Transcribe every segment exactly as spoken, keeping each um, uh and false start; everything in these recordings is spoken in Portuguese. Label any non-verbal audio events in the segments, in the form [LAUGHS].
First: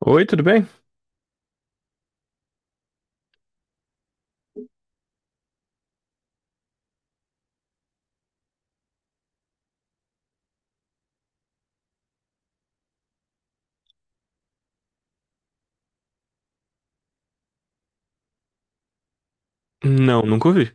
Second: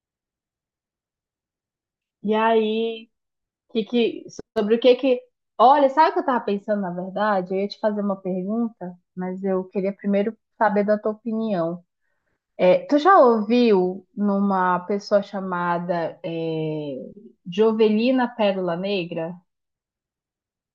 Oi, tudo bem? E aí, que que, sobre o que que. Olha, sabe o que eu tava pensando, na verdade? Eu ia te fazer uma pergunta, mas eu queria primeiro saber da tua opinião. É, tu já ouviu numa pessoa chamada é, Jovelina Pérola Negra? Não, nunca ouvi.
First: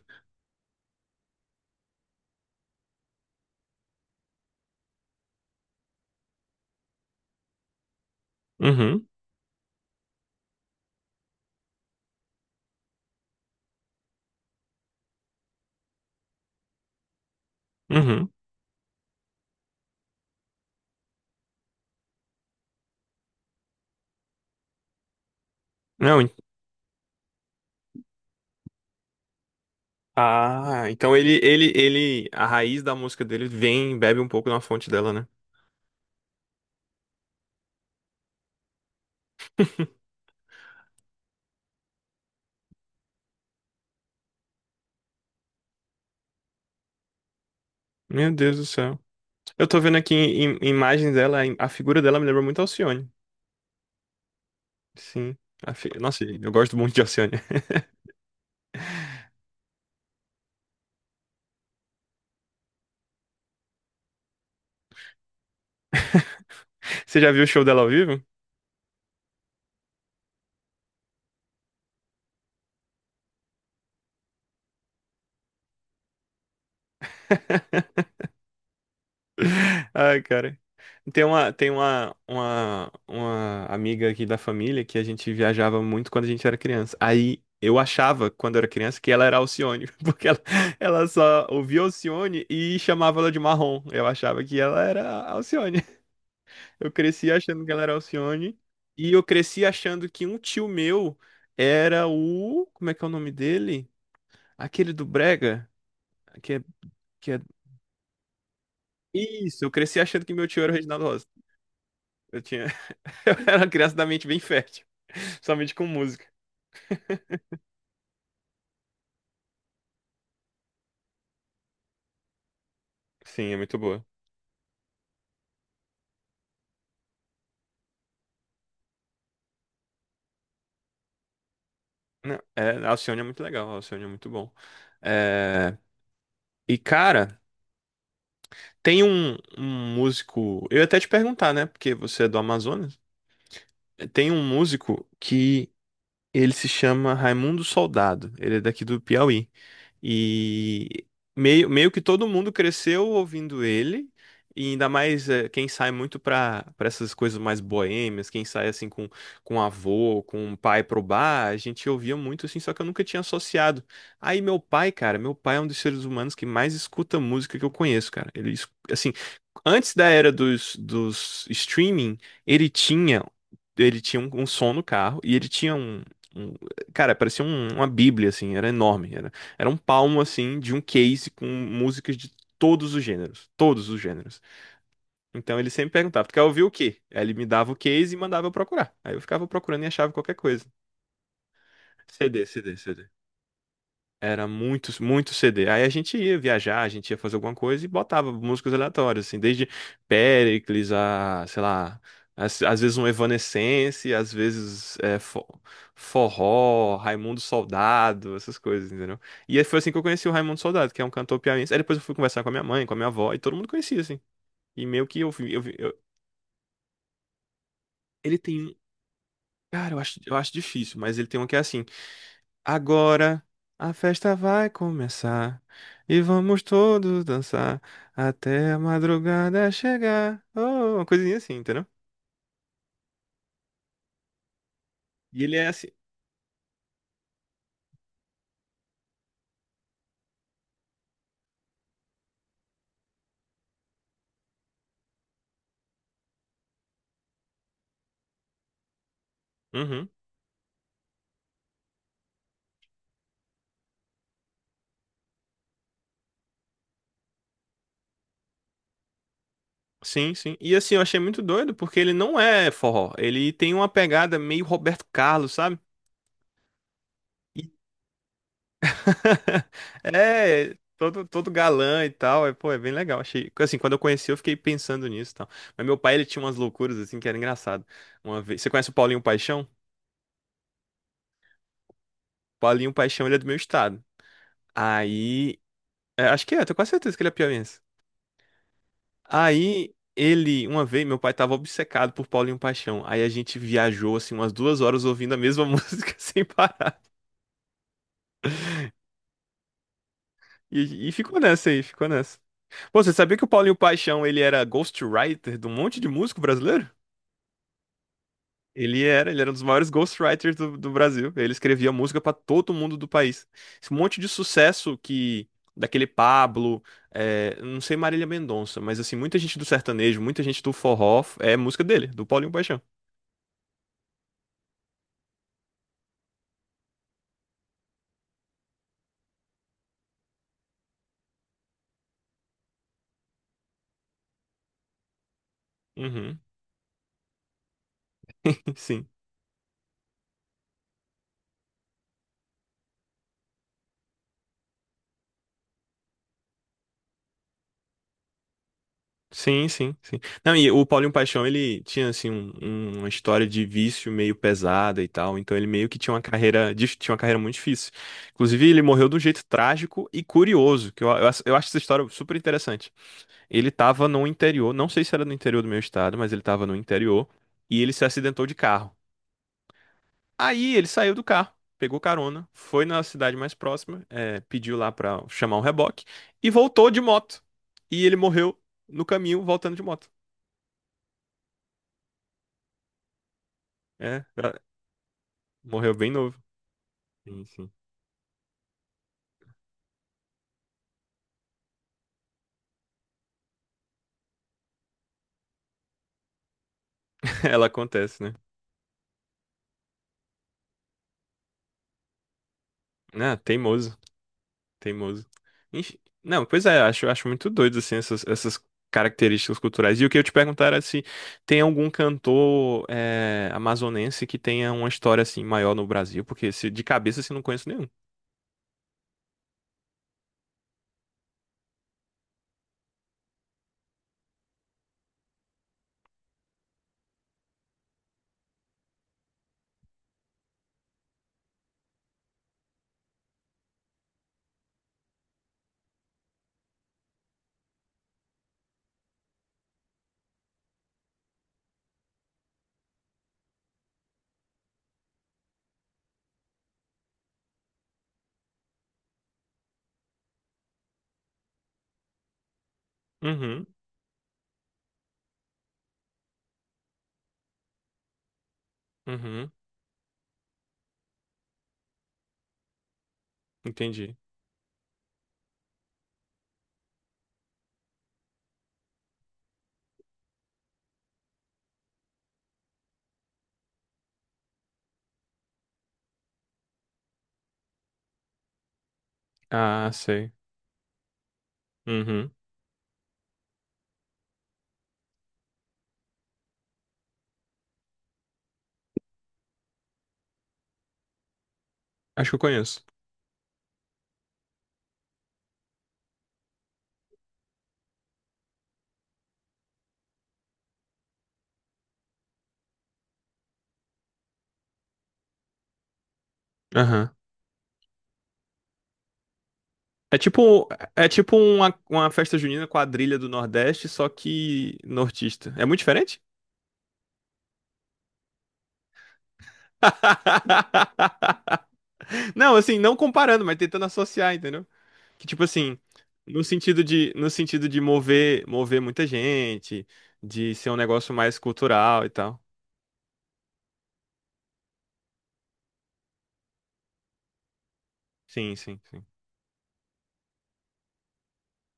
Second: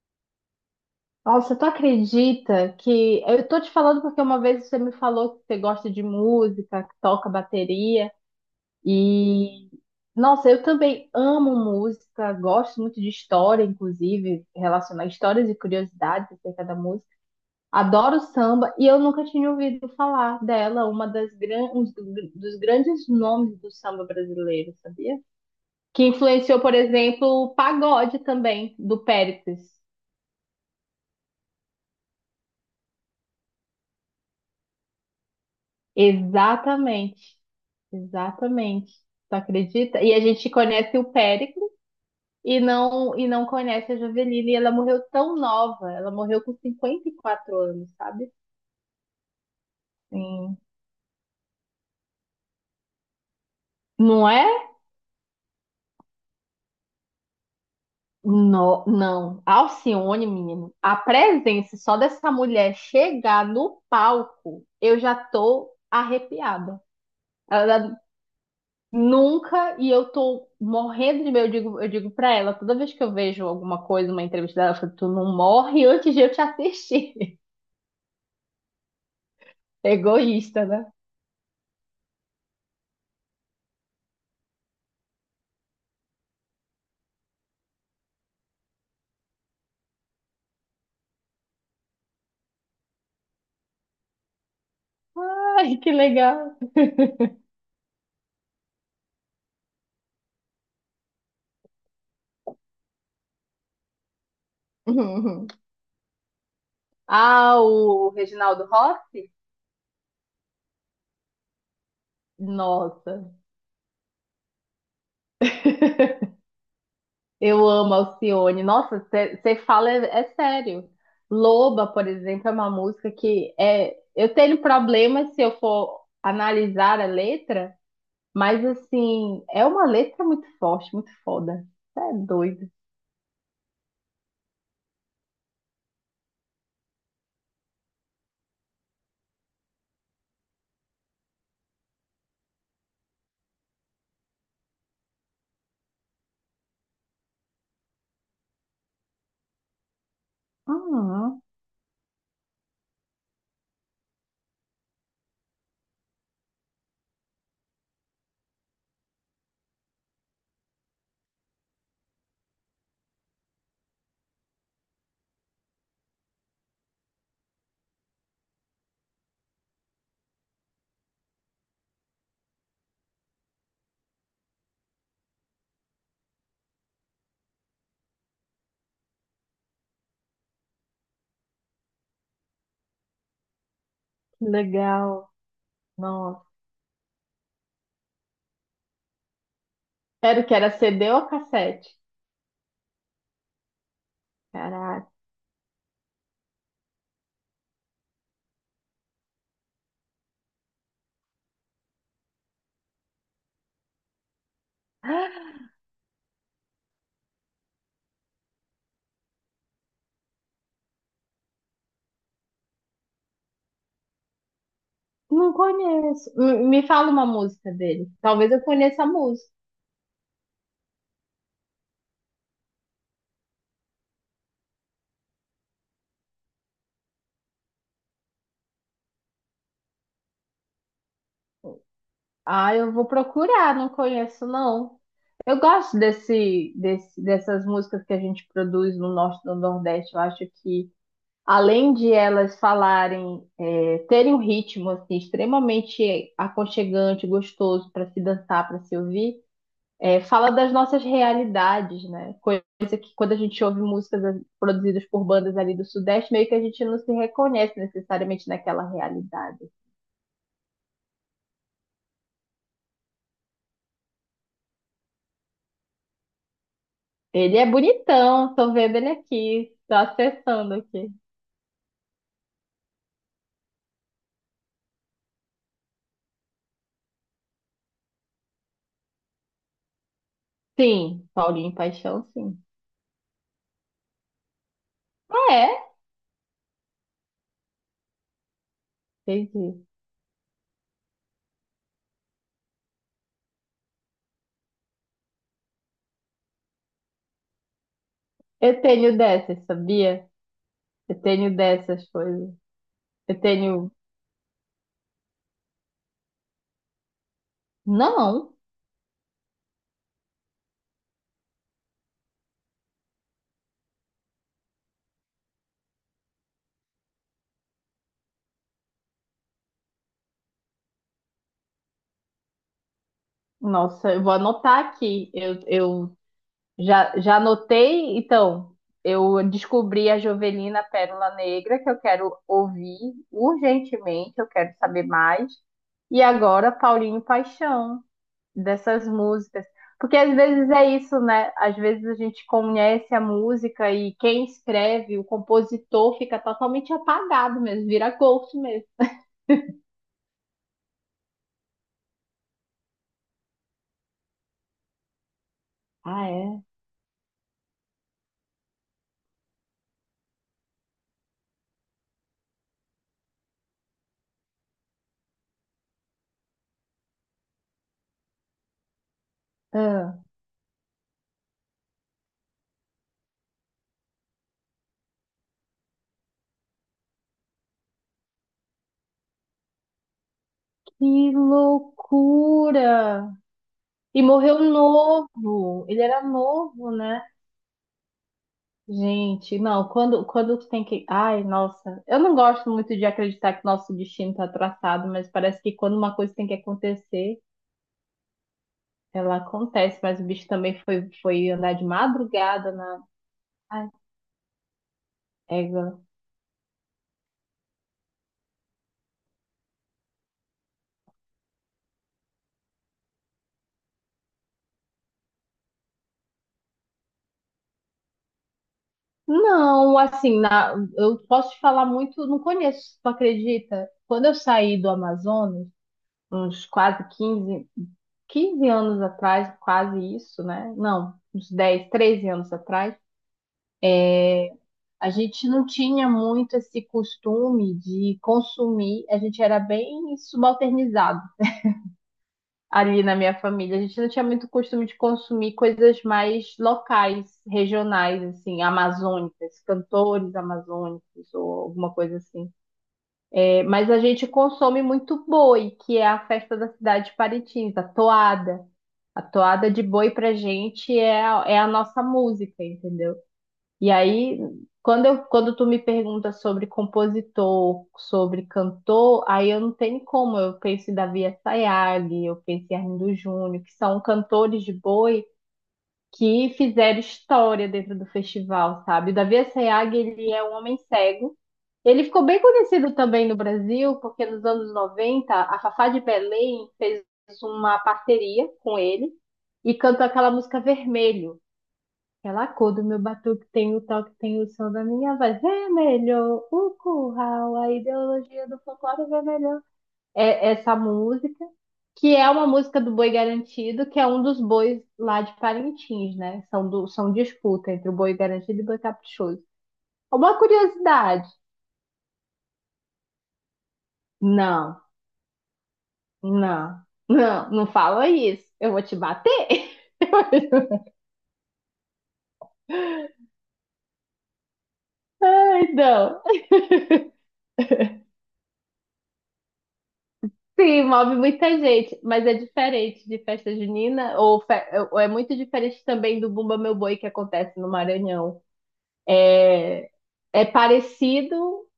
Nossa, tu acredita que. Eu tô te falando porque uma vez você me falou que você gosta de música, que toca bateria. Uhum, E, nossa, eu também amo música, gosto muito de história, inclusive, relacionar histórias e curiosidades acerca da música. Adoro uhum. samba e eu nunca tinha ouvido falar dela, uma das gran... um dos grandes nomes do samba brasileiro, sabia? Que Não, en- influenciou, por exemplo, o pagode também, do Péricles. ah, então ele, ele, ele, a raiz da música dele vem, bebe um pouco na fonte dela, né? Exatamente, exatamente. Tu acredita? [LAUGHS] E a gente conhece o Péricles e não e não conhece a Javeline. E ela morreu tão nova, ela morreu com cinquenta e quatro anos, Meu sabe? Deus do céu. Eu tô vendo aqui Sim. im- imagens dela, im- a figura dela me lembra muito a Alcione. Não é? Sim. A fi- Nossa, eu gosto muito de Alcione. No, [LAUGHS] não. Alcione, menino, a presença só dessa mulher chegar no palco, eu já tô arrepiada. Você já viu o show dela ao Ela vivo? nunca, e eu tô morrendo de medo, eu digo, eu digo pra ela, toda vez que eu vejo alguma coisa, uma entrevista dela, eu falo, tu não morre antes de eu te assistir. [LAUGHS] [LAUGHS] Ai, cara. Egoísta, né? Tem uma, tem uma, uma, uma amiga aqui da família que a gente viajava muito quando a gente era criança. Aí eu achava, quando eu era criança, que ela era Alcione, [LAUGHS] porque ela, ela só ouvia Alcione e chamava ela de Marrom. Eu achava que ela era Ai, Alcione. que [LAUGHS] legal. Eu cresci achando que ela era Alcione. E eu cresci achando que um tio meu era o. Como é que é o nome dele? Aquele do [LAUGHS] Brega, que é, que é Ah, o Reginaldo Rossi? Isso, eu cresci achando que meu tio era o Reginaldo Rossi. Eu tinha, [LAUGHS] Nossa, eu era uma criança da mente bem fértil, somente com música. [LAUGHS] eu amo Alcione. Nossa, você fala é, é sério. Loba, por exemplo, é uma música Sim, que é muito é. boa. Eu tenho problemas se eu for analisar a letra, mas assim, é uma letra muito forte, muito foda. Cê é Não, doido. é, a Alcione é muito legal, a Alcione é muito bom. É, e cara, tem um, um músico, eu ia até te perguntar, né, porque você é do Amazonas. Tem um músico que Ele se chama Raimundo Soldado. Ele é daqui do Piauí. E Ah, meio, meio que todo mundo cresceu ouvindo ele. E ainda mais eh, quem sai muito pra, pra essas coisas mais boêmias, quem sai assim com, com avô, com um pai pro bar, a gente ouvia muito assim, só que eu nunca tinha associado. Aí meu pai, cara, meu pai é um dos seres humanos que mais escuta música que eu conheço, cara. Ele, es- assim, antes da era dos, dos streaming, ele tinha ele tinha um, um som no carro e ele tinha um, um- Cara, parecia um- uma bíblia, assim, era enorme. Era, era um palmo, assim, de um case com músicas de todos os gêneros. Todos os gêneros. que legal. Então ele sempre perguntava, tu quer Nossa. ouvir o quê? Aí ele me dava o case e mandava eu procurar. Aí eu ficava procurando e achava qualquer Era o que coisa. era C D ou cassete? CD, CD, CD. Era muito, Caraca. muito CD. Aí a gente ia viajar, a gente ia fazer alguma coisa e botava músicas aleatórias, assim, desde Péricles a, sei lá, às, às vezes um Evanescence, às vezes é, fo- [GASPS] forró, Raimundo Soldado, essas coisas, entendeu? E aí foi assim que eu conheci o Raimundo Soldado, que é um cantor piauiense. Aí depois eu fui conversar com a minha mãe, com a minha avó, e todo mundo conhecia, assim. E meio que eu, Não vi- eu, vi- eu- conheço. M- Me fala uma música dele. ele Talvez tem, eu um, conheça a música. cara, eu acho, eu acho difícil, mas ele tem um que é assim. Agora a festa vai começar e vamos todos dançar até a madrugada chegar. Oh, uma coisinha assim, entendeu? Ah, eu vou procurar, não conheço não. E ele Eu é assim. gosto desse, desse, dessas músicas que a gente produz no Norte e no Nordeste. Eu acho que, além de elas falarem, é, terem um ritmo assim, extremamente aconchegante, gostoso para se dançar, para se ouvir, Uhum. é, fala das nossas realidades, né? Coisa que quando a gente ouve músicas produzidas por bandas ali do Sudeste, meio que a gente não se reconhece necessariamente naquela realidade. Sim, sim. E assim, eu achei muito doido porque ele não é forró. Ele tem uma pegada meio Roberto Carlos, sabe? Ele é E- bonitão, tô vendo ele [LAUGHS] aqui, tô acessando É, aqui. todo, todo galã e tal. É, pô, é bem legal. Achei. Assim, quando eu conheci, eu fiquei pensando nisso e tal. Mas meu pai, ele tinha umas loucuras assim que era engraçado. Uma vez. Você conhece o Paulinho Paixão? Sim, Paulinho Paixão, sim. Paulinho Paixão, ele é do meu estado. Ah, Aí, é? é, acho que é, eu tenho quase certeza que ele é piauiense. Entendi. Aí, ele, uma vez, meu pai tava obcecado por Paulinho Paixão. Aí a gente viajou, assim, umas duas horas ouvindo a mesma [LAUGHS] música sem parar. Eu tenho dessas, sabia? E, e Eu ficou tenho nessa aí, ficou dessas nessa. coisas. Pô, você sabia Eu que o Paulinho tenho. Paixão, ele era ghostwriter de um monte de músico brasileiro? Não! Ele era, ele era um dos maiores ghostwriters do, do Brasil. Ele escrevia música pra todo mundo do país. Esse monte de sucesso que daquele Pablo, é, não sei Marília Mendonça, mas assim, muita gente do sertanejo, muita gente do forró é música dele, do Paulinho Paixão. Nossa, eu vou anotar aqui. Eu, eu já, já anotei, então. Eu descobri a Jovelina Pérola Negra, que eu quero ouvir urgentemente, eu quero saber mais. E Uhum. agora, Paulinho Paixão. [LAUGHS] Dessas Sim. músicas. Porque às vezes é isso, né? Às vezes a gente conhece a música e quem escreve, o compositor, fica totalmente apagado mesmo, vira ghost mesmo. Sim, sim, sim. Não, e o Paulinho Paixão, ele tinha assim um- um- uma história de vício meio pesada e tal, então ele meio que tinha uma Ah, é? carreira, dif- tinha uma carreira muito difícil. Inclusive, ele morreu de um jeito trágico e curioso, que eu, eu, acho- eu acho essa história super interessante. Ele estava no interior, não sei se era no interior do meu estado, mas ele estava no interior e ele se acidentou de carro. Ah, Aí ele saiu do carro, pegou carona, foi na cidade mais próxima, eh, pediu lá pra chamar um reboque e voltou de moto. E ele morreu no caminho voltando de moto. que loucura! É, E morreu é, novo. morreu Ele bem era novo. novo, né? Sim, sim. Gente, não, quando, quando tem que. Ai, nossa, eu não gosto muito de acreditar que nosso destino está traçado, mas parece que quando uma coisa tem que acontecer, [LAUGHS] Ela acontece, né? ela acontece, mas o bicho também foi, foi andar de madrugada na. Ah, Ai, teimoso. Teimoso. Enf- égua. Não, pois é, eu acho, eu acho muito doido, assim, essas, essas características culturais. E o que eu te perguntar era se tem algum cantor eh, amazonense que tenha uma história, assim, maior no Brasil, porque se, de cabeça, assim, não conheço nenhum. Não, assim, na, eu posso te falar muito, não conheço, tu acredita? Quando eu saí do Amazonas, uns quase quinze quinze anos atrás, quase isso, né? Não, uns dez treze anos atrás, a gente não tinha muito esse costume de consumir, a gente era bem subalternizado ali na minha família. A gente não tinha muito costume de consumir coisas mais locais, regionais, assim, amazônicas, cantores amazônicos ou alguma coisa assim. É, Uhum, mas a gente consome muito boi, que é a festa da cidade de Parintins, a toada. A uhum, toada de boi pra gente é a, é a nossa música, entendeu? E entendi. aí, quando eu, quando tu me pergunta sobre compositor, sobre cantor, aí eu não tenho como. Eu penso em Davi Assayag, eu penso em Arlindo Júnior, que são cantores de boi que fizeram história dentro do festival, sabe? O Davi Ah, Assayag, ele sei. é um homem cego. Ele ficou Uhum, bem conhecido também no Brasil, porque nos anos noventa a Fafá de Belém fez uma parceria com ele e cantou aquela música Vermelho. acho que eu Aquela cor conheço. do meu batuque tem o toque, tem o som da minha voz. Vermelho, o curral, a ideologia do folclore vermelho. É essa música, que é uma música do Boi Garantido, que é um dos bois lá de Parintins, né? São, do, são Aham. disputa entre o Boi Garantido e o Boi Caprichoso. É Uma tipo, é curiosidade. tipo uma, uma festa junina quadrilha do Nordeste, só que Não, nortista. É muito diferente? não, não, não fala isso. Eu vou te bater. [LAUGHS] Não, assim, não comparando, mas tentando associar, entendeu? Que, tipo [LAUGHS] assim, Não. no sentido de, no sentido de mover, mover muita gente, de ser um Sim, negócio move mais muita gente, cultural e mas é tal. diferente de festa junina, ou, fe- ou é muito diferente também do Bumba Meu Boi que acontece no Maranhão. Sim, sim, sim. É, é parecido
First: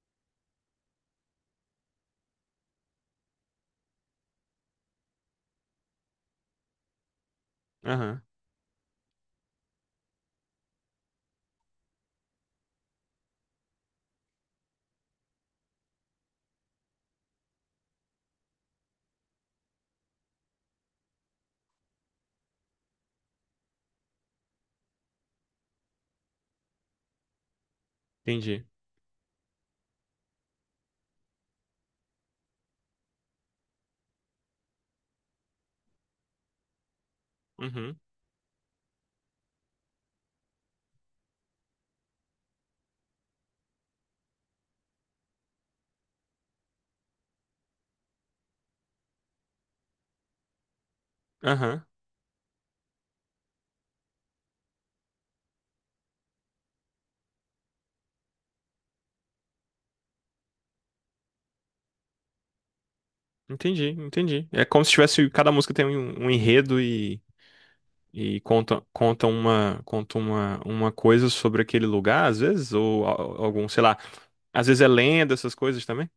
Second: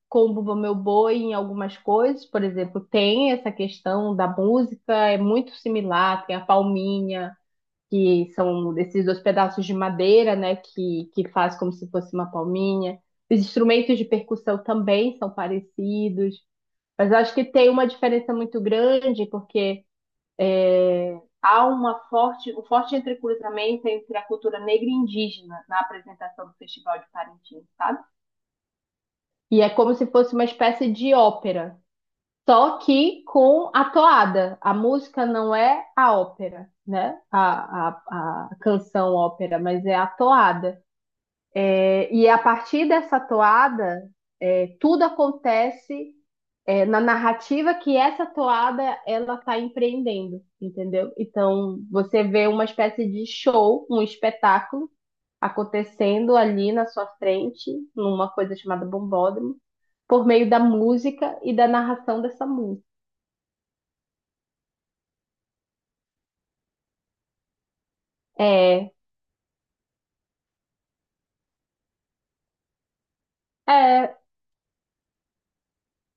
com o Bumba Meu Boi em algumas coisas, por exemplo, tem essa questão da música, é muito similar, tem a palminha, Aham, que são esses dois pedaços de madeira, né, que, que faz como se fosse uma palminha. Os instrumentos de percussão também são parecidos, mas eu acho que tem uma diferença muito grande, porque há uma forte, um forte entrecruzamento entre a cultura negra e indígena na apresentação do Festival de Parintins, sabe? entendi. E é como se fosse uma espécie de ópera, só que com a toada. A música não é a ópera, né? A, a, Uhum, a canção ópera, mas é a toada. É, e a partir dessa toada, é, tudo acontece é, na narrativa que essa toada ela está empreendendo, entendeu? Então aham, você vê uma espécie de show, um espetáculo acontecendo ali na sua frente, numa coisa chamada bombódromo, por meio da música e da narração dessa música. entendi, entendi. É como se tivesse, cada música tem um, um enredo e, e conta, É, conta uma, conta uma, uma coisa sobre aquele lugar, às vezes, ou a- algum, sei lá, é, às vezes é lenda, essas coisas também.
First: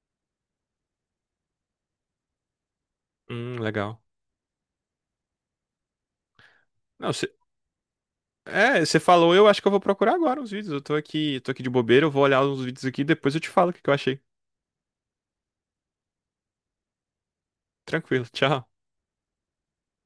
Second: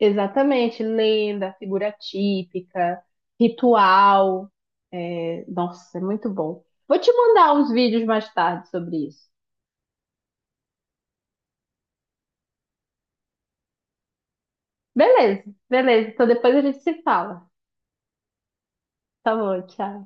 Exatamente, lenda, figura típica, Hum, legal. ritual. É, nossa, é muito bom. Vou Não, te mandar uns vídeos mais tarde é, sobre você isso. falou, eu acho que eu vou procurar agora os vídeos. Eu tô aqui, tô aqui de bobeira, eu vou olhar os vídeos aqui e depois eu te falo o que que eu achei. Beleza, beleza. Então depois a gente se fala. Tranquilo, tchau. Tá bom, tchau.